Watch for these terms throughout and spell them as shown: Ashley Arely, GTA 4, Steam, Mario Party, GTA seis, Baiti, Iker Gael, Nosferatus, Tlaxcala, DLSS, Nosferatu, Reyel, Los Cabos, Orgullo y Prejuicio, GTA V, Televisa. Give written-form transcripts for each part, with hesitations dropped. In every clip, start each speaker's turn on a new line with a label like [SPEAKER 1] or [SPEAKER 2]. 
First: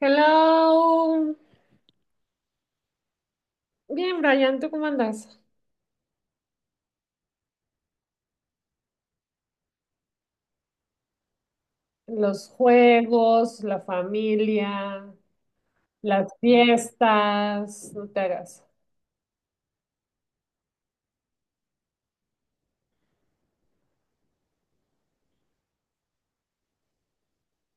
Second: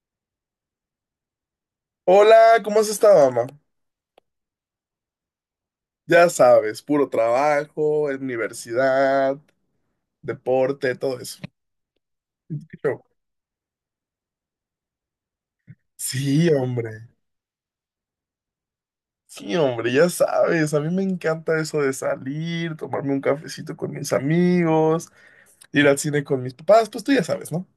[SPEAKER 1] Hello.
[SPEAKER 2] Hola, ¿cómo has estado, mamá?
[SPEAKER 1] Bien, Brian, ¿tú cómo andas?
[SPEAKER 2] Ya sabes, puro trabajo, universidad, deporte, todo eso.
[SPEAKER 1] Los
[SPEAKER 2] ¿Qué show?
[SPEAKER 1] juegos, la familia, las
[SPEAKER 2] Sí, hombre.
[SPEAKER 1] fiestas, no te hagas.
[SPEAKER 2] Sí, hombre, ya sabes, a mí me encanta eso de salir, tomarme un cafecito con mis amigos, ir al cine con mis papás, pues tú ya sabes, ¿no?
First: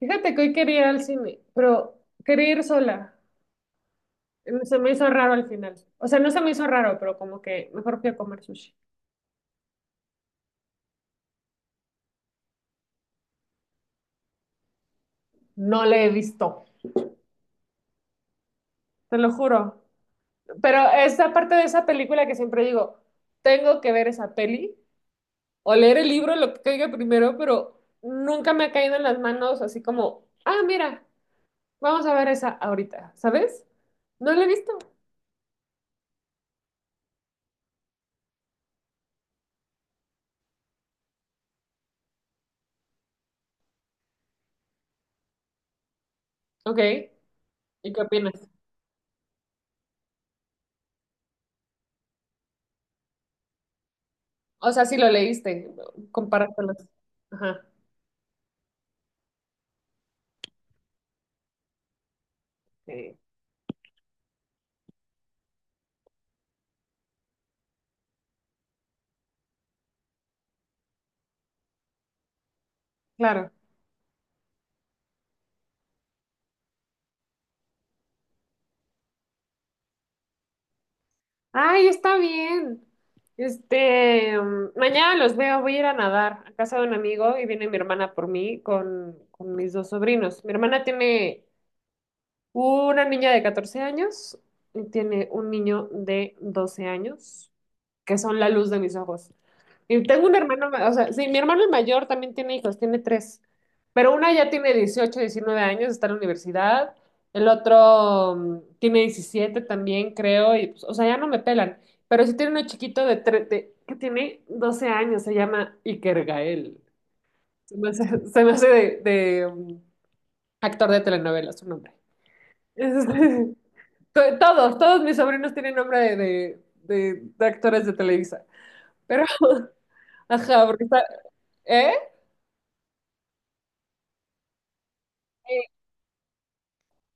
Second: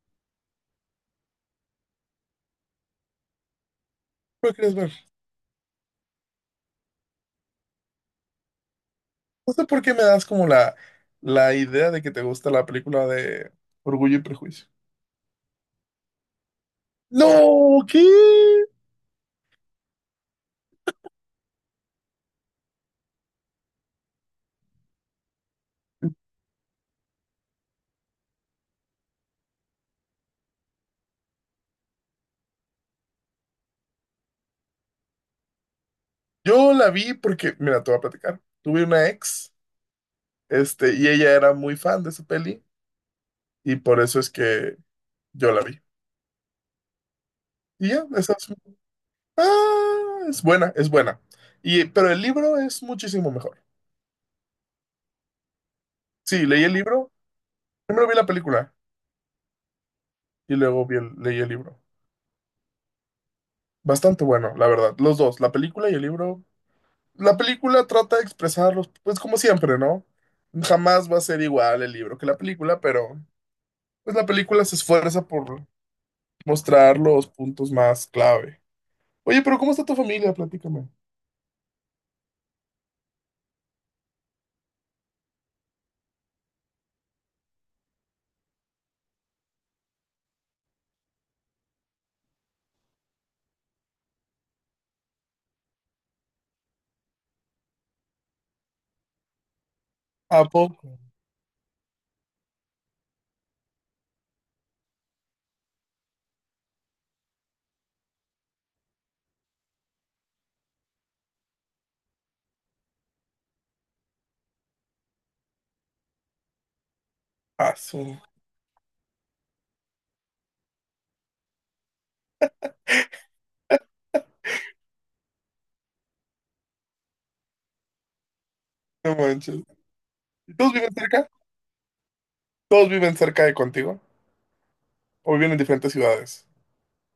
[SPEAKER 1] Fíjate que hoy quería ir al cine, pero quería ir sola.
[SPEAKER 2] ¿Qué quieres
[SPEAKER 1] Se me
[SPEAKER 2] ver?
[SPEAKER 1] hizo raro al final. O sea, no se me hizo raro, pero como que mejor fui a comer sushi.
[SPEAKER 2] No sé por qué me das como la idea de que te gusta la película de Orgullo y Prejuicio.
[SPEAKER 1] No le he visto,
[SPEAKER 2] No, ¿qué?
[SPEAKER 1] te lo juro. Pero es la parte de esa película que siempre digo, tengo que ver esa peli o leer el libro, lo que caiga primero, pero nunca me ha caído en las manos así como, ah, mira, vamos a ver esa ahorita, ¿sabes? No la he visto.
[SPEAKER 2] Yo la vi porque, mira, te voy a platicar. Tuve una ex. Y ella era muy fan de esa peli y por eso es que yo la vi.
[SPEAKER 1] Ok,
[SPEAKER 2] Y
[SPEAKER 1] ¿y qué
[SPEAKER 2] ya,
[SPEAKER 1] opinas?
[SPEAKER 2] esa es, es buena, es buena. Pero el libro es muchísimo mejor.
[SPEAKER 1] O sea, si lo leíste,
[SPEAKER 2] Sí, leí el
[SPEAKER 1] compáratelos.
[SPEAKER 2] libro,
[SPEAKER 1] Ajá,
[SPEAKER 2] primero vi la película y luego leí el libro.
[SPEAKER 1] sí,
[SPEAKER 2] Bastante bueno, la verdad. Los dos, la película y el libro. La película trata de expresarlos, pues como siempre, ¿no? Jamás va a ser igual el libro que la película, pero
[SPEAKER 1] claro.
[SPEAKER 2] pues la película se esfuerza por mostrar los puntos más clave. Oye, pero ¿cómo está tu familia? Platícame.
[SPEAKER 1] Ay, está bien. Mañana los veo, voy a ir a nadar a casa de un amigo y viene mi hermana por mí con mis dos sobrinos. Mi hermana tiene una niña de 14 años y tiene un niño de 12 años, que son la luz de mis ojos. Y tengo un
[SPEAKER 2] ¿A
[SPEAKER 1] hermano,
[SPEAKER 2] poco?
[SPEAKER 1] o sea, sí, mi hermano el mayor también tiene hijos, tiene tres, pero una ya tiene 18 19 años, está en la universidad, el otro tiene 17 también, creo, y pues, o sea, ya no me pelan, pero sí tiene uno chiquito que tiene 12 años, se llama Iker Gael.
[SPEAKER 2] Ah,
[SPEAKER 1] Se me hace, se me hace actor de telenovela su nombre. Todos mis sobrinos tienen nombre de actores de Televisa.
[SPEAKER 2] no
[SPEAKER 1] Pero,
[SPEAKER 2] manches. ¿Y
[SPEAKER 1] ajá,
[SPEAKER 2] todos
[SPEAKER 1] porque
[SPEAKER 2] viven
[SPEAKER 1] está...
[SPEAKER 2] cerca?
[SPEAKER 1] ¿Eh?
[SPEAKER 2] ¿Todos viven cerca de contigo? ¿O viven en diferentes ciudades?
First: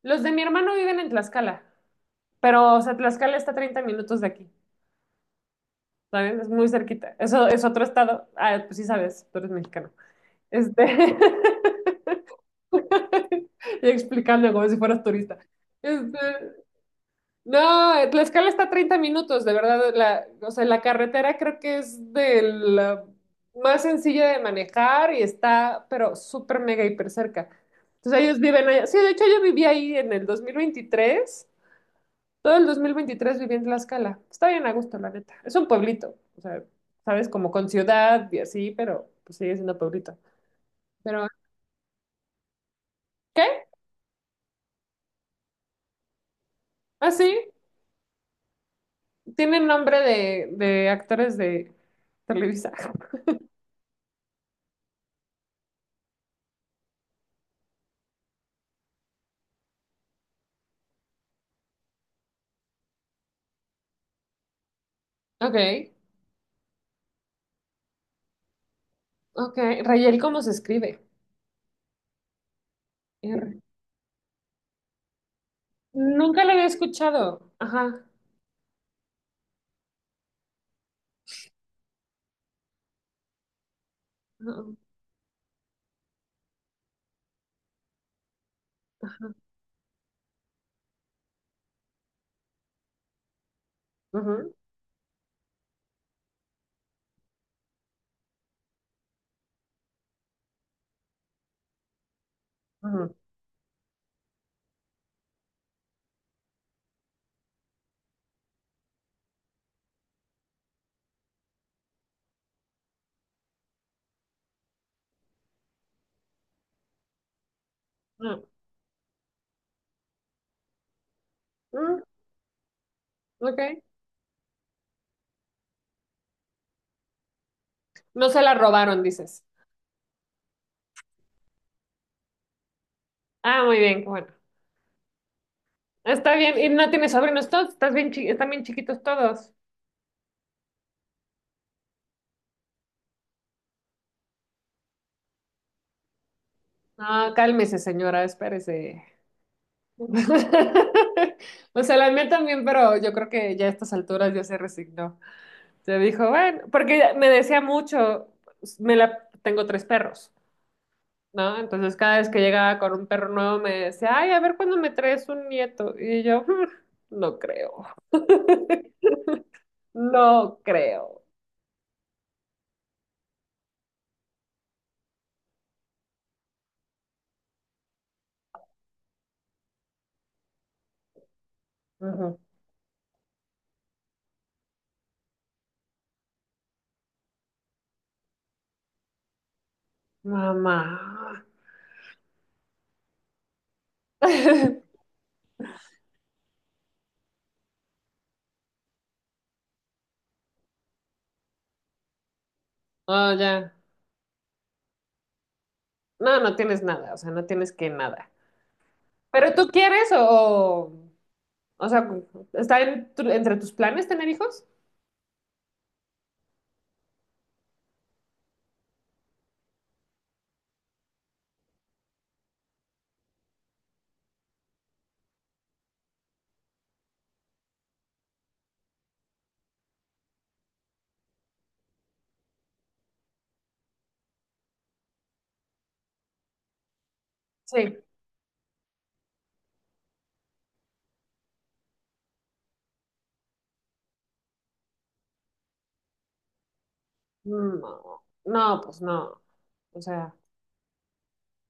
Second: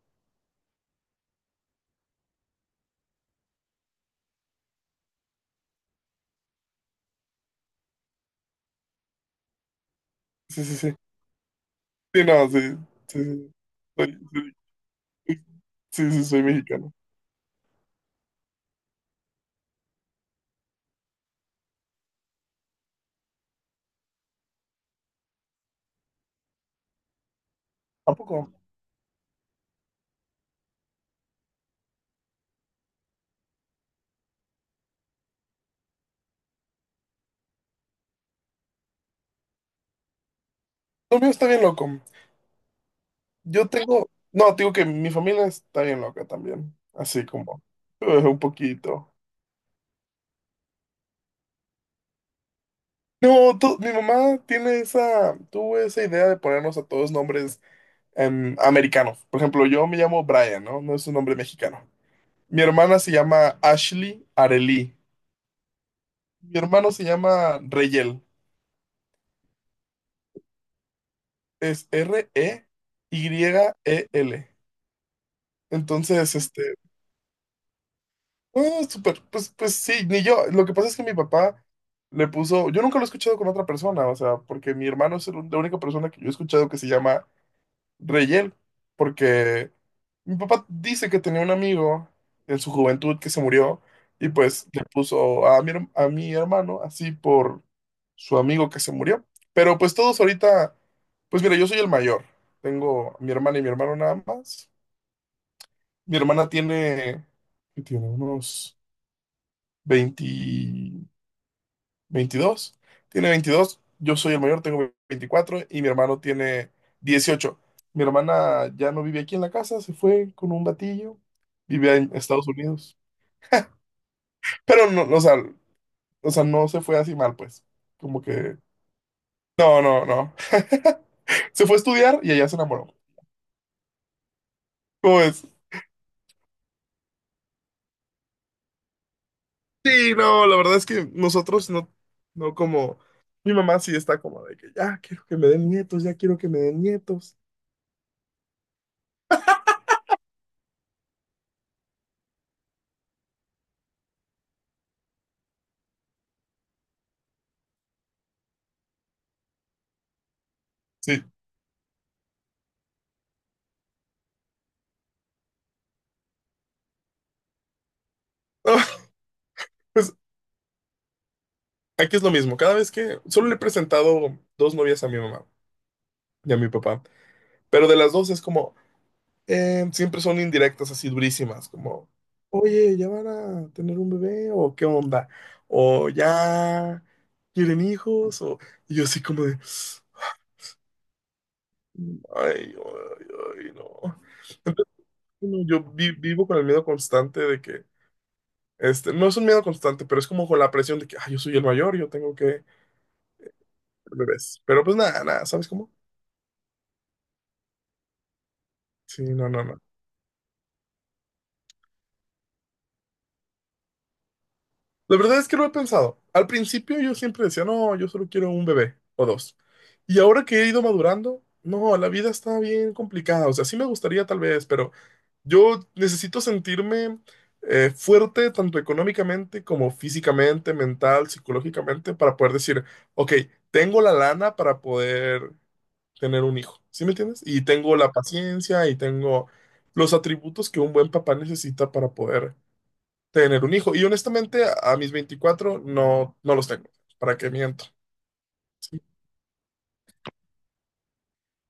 [SPEAKER 1] Los de mi hermano viven en Tlaxcala, pero, o sea, Tlaxcala está a 30 minutos de aquí, ¿sabes? Es muy cerquita. Eso es otro estado. Ah, pues sí sabes, tú eres mexicano.
[SPEAKER 2] Sí, sí,
[SPEAKER 1] Este...
[SPEAKER 2] sí. Sí, no, sí, sí, sí.
[SPEAKER 1] Y
[SPEAKER 2] Soy-
[SPEAKER 1] explicando
[SPEAKER 2] soy-
[SPEAKER 1] como si fueras turista.
[SPEAKER 2] sí,
[SPEAKER 1] Este...
[SPEAKER 2] sí, soy mexicano.
[SPEAKER 1] No, escala está a 30 minutos, de verdad. La, o sea, la carretera creo que es de la más sencilla de manejar y está, pero súper mega hiper cerca.
[SPEAKER 2] ¿A
[SPEAKER 1] Entonces
[SPEAKER 2] poco?
[SPEAKER 1] ellos viven allá. Sí, de hecho yo viví ahí en el 2023. Todo el 2023 viví en Tlaxcala. Está bien a gusto, la neta. Es un pueblito, o sea, sabes, como con ciudad y así, pero pues, sigue siendo pueblito.
[SPEAKER 2] Lo
[SPEAKER 1] Pero,
[SPEAKER 2] mío está bien loco. Yo tengo, no, te digo que mi familia está bien loca también.
[SPEAKER 1] ah,
[SPEAKER 2] Así
[SPEAKER 1] sí,
[SPEAKER 2] como, un poquito.
[SPEAKER 1] tiene nombre de actores de Televisa.
[SPEAKER 2] No, mi mamá tiene esa, tuvo esa idea de ponernos a todos nombres americanos. Por ejemplo, yo me llamo Brian, ¿no? No es un nombre mexicano. Mi hermana se llama Ashley Arely.
[SPEAKER 1] Ok,
[SPEAKER 2] Mi hermano se llama Reyel.
[SPEAKER 1] ok. Rayel, ¿cómo se escribe?
[SPEAKER 2] Es
[SPEAKER 1] R.
[SPEAKER 2] Reyel. Entonces,
[SPEAKER 1] Nunca lo había escuchado. Ajá.
[SPEAKER 2] ah, súper, pues, sí, ni yo. Lo que pasa es que mi papá le puso, yo nunca lo he escuchado con otra persona, o sea, porque mi hermano es la única persona que yo he escuchado que se llama Reyel,
[SPEAKER 1] Ajá.
[SPEAKER 2] porque mi papá dice que tenía un amigo en su juventud que se murió y
[SPEAKER 1] Ajá.
[SPEAKER 2] pues le puso a mi hermano así por su amigo que se murió. Pero pues todos ahorita, pues mira, yo soy el mayor.
[SPEAKER 1] Ajá.
[SPEAKER 2] Tengo a mi hermana y mi hermano nada más. Mi hermana tiene, ¿qué tiene? Unos 20. 22, tiene 22. Yo soy el mayor, tengo 24 y mi hermano tiene 18. Mi
[SPEAKER 1] Ajá.
[SPEAKER 2] hermana ya no vive aquí en la casa, se fue con un batillo. Vive
[SPEAKER 1] Mm,
[SPEAKER 2] en Estados Unidos.
[SPEAKER 1] ok.
[SPEAKER 2] Pero no, no, o sea, no se fue así mal, pues. Como
[SPEAKER 1] No se la
[SPEAKER 2] que...
[SPEAKER 1] robaron, dices.
[SPEAKER 2] No, no, no. Se fue a estudiar y allá se enamoró.
[SPEAKER 1] Ah, muy bien, bueno.
[SPEAKER 2] ¿Cómo ves?
[SPEAKER 1] Está bien. ¿Y no tienes sobrinos todos? ¿Están bien chiquitos todos?
[SPEAKER 2] Sí, no, la verdad es que nosotros no como... Mi mamá sí está como de que ya quiero que me den nietos, ya quiero que me den
[SPEAKER 1] No,
[SPEAKER 2] nietos.
[SPEAKER 1] cálmese, señora, espérese. O sea, la mía también, pero yo creo que ya a estas alturas ya se resignó. Se dijo, bueno, porque me decía mucho, me la, tengo tres perros.
[SPEAKER 2] Sí.
[SPEAKER 1] ¿No? Entonces cada vez que llegaba con un perro nuevo me decía, ay, a ver cuándo me traes un nieto. Y yo, "Mm, no creo,
[SPEAKER 2] No, pues,
[SPEAKER 1] no creo.
[SPEAKER 2] aquí es lo mismo, cada vez que solo le he presentado dos novias a mi mamá y a mi papá, pero de las dos es como, siempre son indirectas así durísimas, como,
[SPEAKER 1] Ujú.
[SPEAKER 2] oye, ¿ya van a tener un bebé o qué onda? O ya quieren hijos, o y yo así como de,
[SPEAKER 1] Mamá.
[SPEAKER 2] ay, ay, ay, no. Entonces, uno, yo vivo con el miedo constante de que, no es un miedo constante, pero es como con la presión de que, ay, yo soy el mayor, yo tengo que tener
[SPEAKER 1] Oh, ya.
[SPEAKER 2] bebés. Pero pues nada, nada, ¿sabes cómo?
[SPEAKER 1] No, no tienes nada, o sea, no tienes que nada.
[SPEAKER 2] Sí, no,
[SPEAKER 1] ¿Pero
[SPEAKER 2] no,
[SPEAKER 1] tú
[SPEAKER 2] no.
[SPEAKER 1] quieres o sea, está en entre tus planes tener hijos?
[SPEAKER 2] La verdad es que no lo he pensado. Al principio yo siempre decía, no, yo solo quiero un bebé o dos. Y ahora que he ido madurando, no, la vida está bien complicada. O sea, sí me gustaría tal vez, pero yo necesito sentirme fuerte tanto económicamente como físicamente, mental, psicológicamente, para poder decir, ok, tengo la lana para poder tener un hijo. ¿Sí me entiendes? Y tengo
[SPEAKER 1] Sí.
[SPEAKER 2] la paciencia y tengo los atributos que un buen papá necesita para poder tener un hijo. Y honestamente, mis 24 no los tengo. ¿Para qué miento?
[SPEAKER 1] No, no, pues
[SPEAKER 2] Sí,
[SPEAKER 1] no. O sea.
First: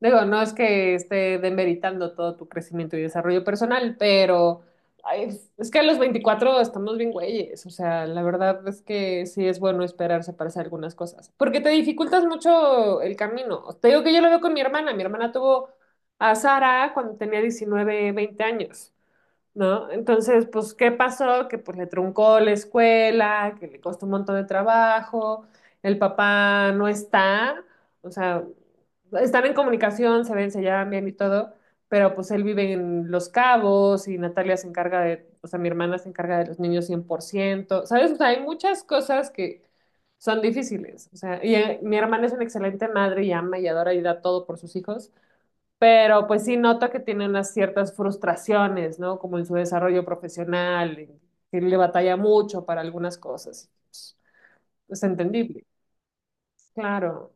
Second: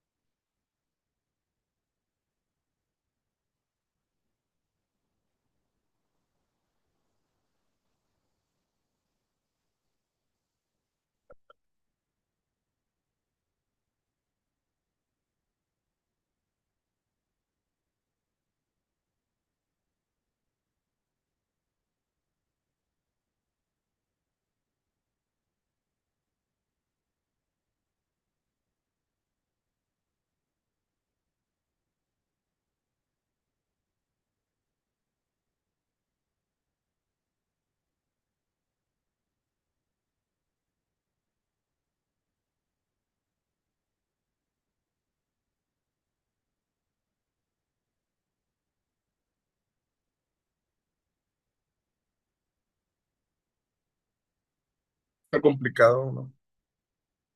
[SPEAKER 1] Digo, no es que esté demeritando todo tu crecimiento y desarrollo personal, pero ay, es que a los 24 estamos bien güeyes. O sea, la verdad es que sí es bueno esperarse para hacer algunas cosas, porque te dificultas mucho el camino. Te digo que yo lo veo con mi hermana. Mi hermana tuvo a Sara cuando tenía 19 20 años. ¿No? Entonces, pues, ¿qué pasó? Que pues le truncó la escuela, que le costó un montón de trabajo, el papá no está, o sea, están en comunicación, se ven, se llevan bien y todo, pero pues él vive en Los Cabos y Natalia se encarga de, o sea, mi hermana se encarga de los niños 100%, ¿sabes? O sea, hay muchas cosas que son difíciles, o sea, y mi hermana es una excelente madre y ama y adora y da todo por sus hijos, pero pues sí noto que tiene unas ciertas frustraciones, ¿no? Como en su desarrollo profesional, en que le batalla mucho para algunas cosas. Pues, es
[SPEAKER 2] está
[SPEAKER 1] entendible.
[SPEAKER 2] complicado, ¿no?
[SPEAKER 1] Claro,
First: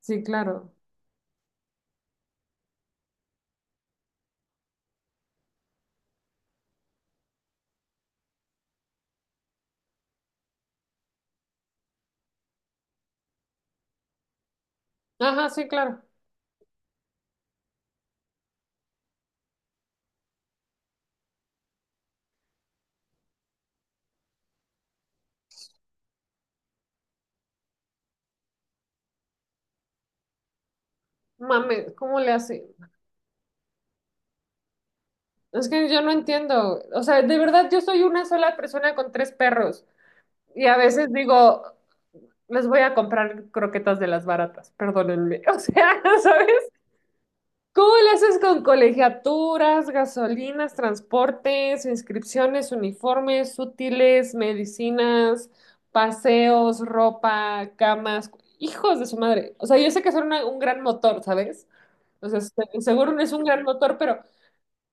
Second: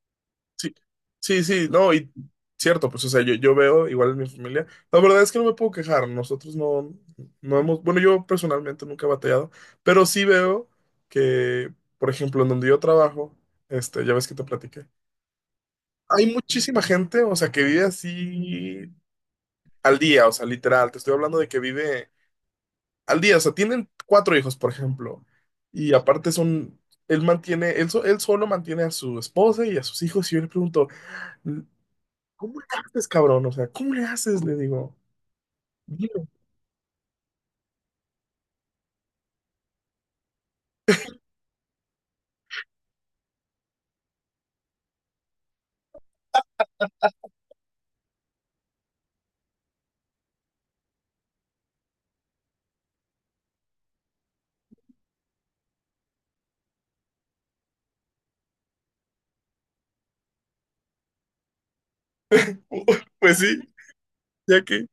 [SPEAKER 1] sí, claro.
[SPEAKER 2] Sí, sí, sí, no, y cierto, pues, o sea, yo veo igual en mi familia. La verdad es que no me puedo quejar. Nosotros no hemos, bueno, yo personalmente nunca he batallado, pero sí veo que, por ejemplo, en donde yo trabajo, ya ves que te platiqué.
[SPEAKER 1] Ajá, sí, claro.
[SPEAKER 2] Hay muchísima gente, o sea, que vive así al día, o sea, literal. Te estoy hablando de que vive al día, o sea, tienen cuatro hijos, por ejemplo, y aparte son, él mantiene, él solo mantiene a su esposa y a sus hijos, y yo le pregunto,
[SPEAKER 1] Mame, ¿cómo le
[SPEAKER 2] ¿cómo
[SPEAKER 1] hace?
[SPEAKER 2] le haces, cabrón? O sea, ¿cómo le haces? Le digo,
[SPEAKER 1] Es que yo no
[SPEAKER 2] "Dilo".
[SPEAKER 1] entiendo. O sea, de verdad, yo soy una sola persona con tres perros. Y a veces digo, les voy a comprar croquetas de las baratas, perdónenme. O sea, ¿sabes? ¿Cómo le haces con colegiaturas, gasolinas, transportes, inscripciones, uniformes, útiles, medicinas, paseos, ropa, camas? Hijos de su madre. O sea, yo sé que son un gran motor, ¿sabes? O sea, seguro no es
[SPEAKER 2] Pues
[SPEAKER 1] un
[SPEAKER 2] sí,
[SPEAKER 1] gran motor, pero
[SPEAKER 2] ya que,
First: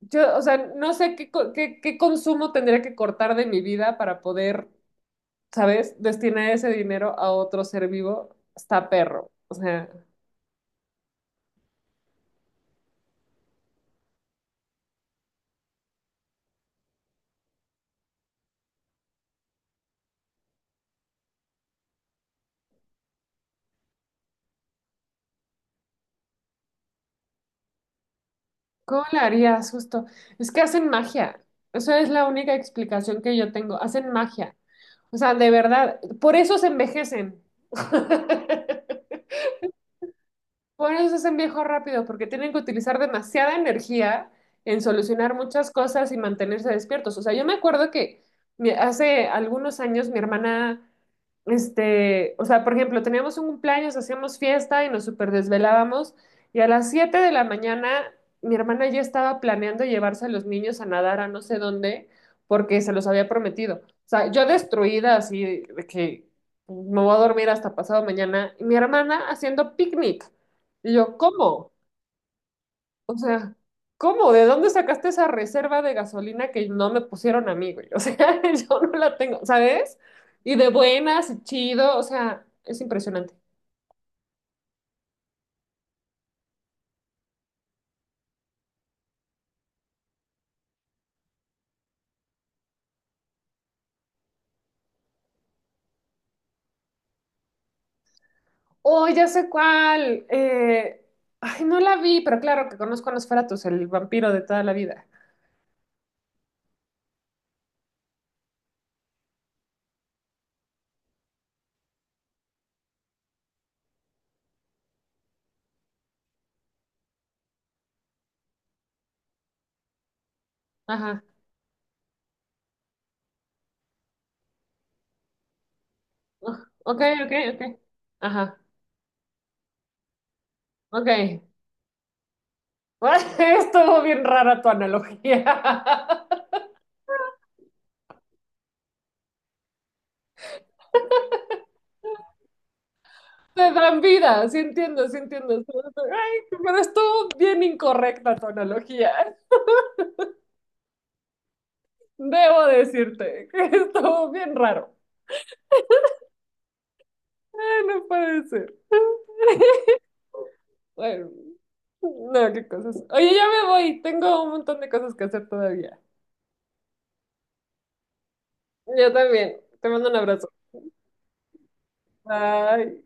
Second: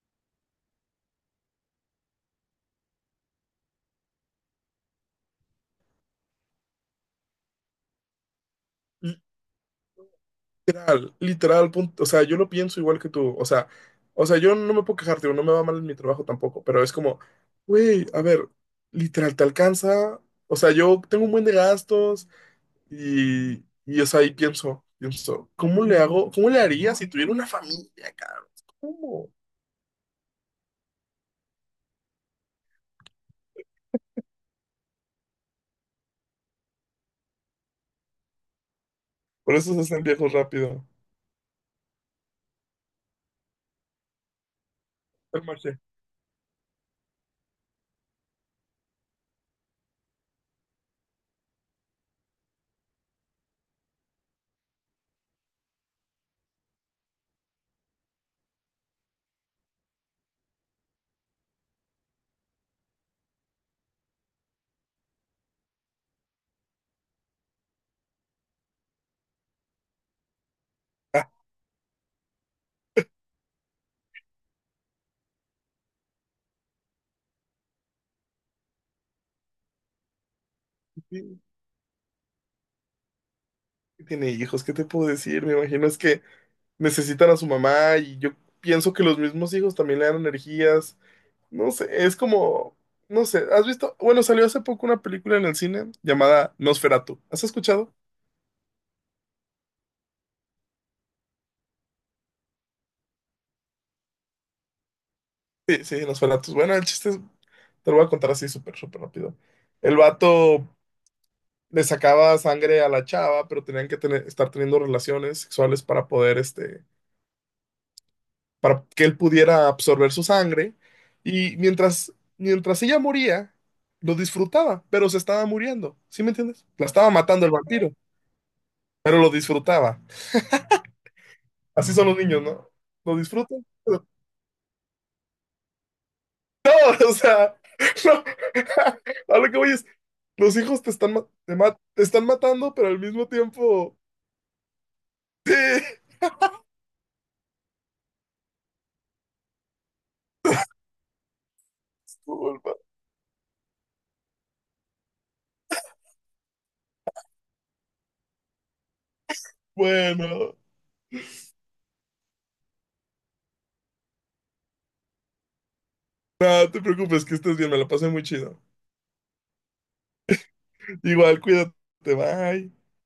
[SPEAKER 1] yo, o sea, no sé qué, qué consumo tendría que cortar de mi vida para poder, ¿sabes? Destinar ese dinero a otro ser vivo. Está perro. O sea.
[SPEAKER 2] literal, literal, punto, o sea, yo lo pienso igual que tú, o sea, yo no me puedo quejarte, no me va mal en mi trabajo tampoco, pero es como, güey, a ver, literal, te alcanza, o sea, yo tengo un buen de gastos, Y o sea, ahí pienso, ¿cómo le hago? ¿Cómo le haría si tuviera una familia, cabrón?
[SPEAKER 1] ¿Cómo le
[SPEAKER 2] ¿Cómo?
[SPEAKER 1] harías justo? Es que hacen magia. Eso es la única explicación que yo tengo. Hacen magia. O sea, de verdad, por eso se envejecen.
[SPEAKER 2] Por eso se hacen viejos rápido.
[SPEAKER 1] Por eso se envejecen rápido, porque tienen que utilizar demasiada energía en solucionar
[SPEAKER 2] El
[SPEAKER 1] muchas
[SPEAKER 2] Marche.
[SPEAKER 1] cosas y mantenerse despiertos. O sea, yo me acuerdo que hace algunos años mi hermana o sea, por ejemplo, teníamos un cumpleaños, hacíamos fiesta y nos super desvelábamos y a las 7 de la mañana mi hermana ya estaba planeando llevarse a los niños a nadar a no sé dónde porque se los había prometido. O sea, yo destruida así de que me voy a dormir hasta pasado mañana y mi hermana haciendo picnic. Y yo,
[SPEAKER 2] Ah,
[SPEAKER 1] ¿cómo? O sea, ¿cómo? ¿De dónde sacaste esa reserva de gasolina que no me pusieron a mí, güey? O sea, yo no la tengo, ¿sabes? Y de buenas
[SPEAKER 2] sí,
[SPEAKER 1] y chido, o sea, es impresionante.
[SPEAKER 2] tiene hijos, ¿qué te puedo decir? Me imagino es que necesitan a su mamá y yo pienso que los mismos hijos también le dan energías. No sé, es como, no sé, ¿has visto? Bueno, salió hace poco una película en el cine llamada Nosferatu. ¿Has escuchado?
[SPEAKER 1] Oh, ya sé cuál. Ay, no la vi, pero claro que conozco a Nosferatus, el vampiro de toda la vida.
[SPEAKER 2] Sí, sí, Nosferatu. Bueno, el chiste es, te lo voy a contar así súper, súper rápido. El vato le sacaba sangre a la chava, pero tenían que estar teniendo relaciones sexuales para poder, para que él pudiera absorber su sangre.
[SPEAKER 1] Ajá.
[SPEAKER 2] Y mientras ella moría, lo disfrutaba, pero se estaba muriendo. ¿Sí me
[SPEAKER 1] Ugh,
[SPEAKER 2] entiendes? La
[SPEAKER 1] ok,
[SPEAKER 2] estaba
[SPEAKER 1] ok,
[SPEAKER 2] matando el
[SPEAKER 1] ok.
[SPEAKER 2] vampiro,
[SPEAKER 1] Ajá.
[SPEAKER 2] pero lo disfrutaba.
[SPEAKER 1] Ok.
[SPEAKER 2] Así son los niños, ¿no? Lo disfrutan.
[SPEAKER 1] Estuvo bien rara tu analogía.
[SPEAKER 2] No, o sea, no. A lo que voy es, los hijos te están, ma- te están matando, pero al mismo
[SPEAKER 1] Te
[SPEAKER 2] tiempo...
[SPEAKER 1] dan vida, sí entiendo, sí
[SPEAKER 2] Sí,
[SPEAKER 1] entiendo. Sí, sí. Ay, pero estuvo bien incorrecta tu analogía. Debo
[SPEAKER 2] disculpa.
[SPEAKER 1] decirte que estuvo bien raro. Ay, no puede ser.
[SPEAKER 2] Bueno.
[SPEAKER 1] Bueno, no, qué cosas. Oye, ya me voy. Tengo un montón de cosas que hacer todavía.
[SPEAKER 2] No, te preocupes, que estés bien, me la pasé muy chido.
[SPEAKER 1] Yo también. Te mando un abrazo.
[SPEAKER 2] Igual, cuídate, bye.
[SPEAKER 1] Bye.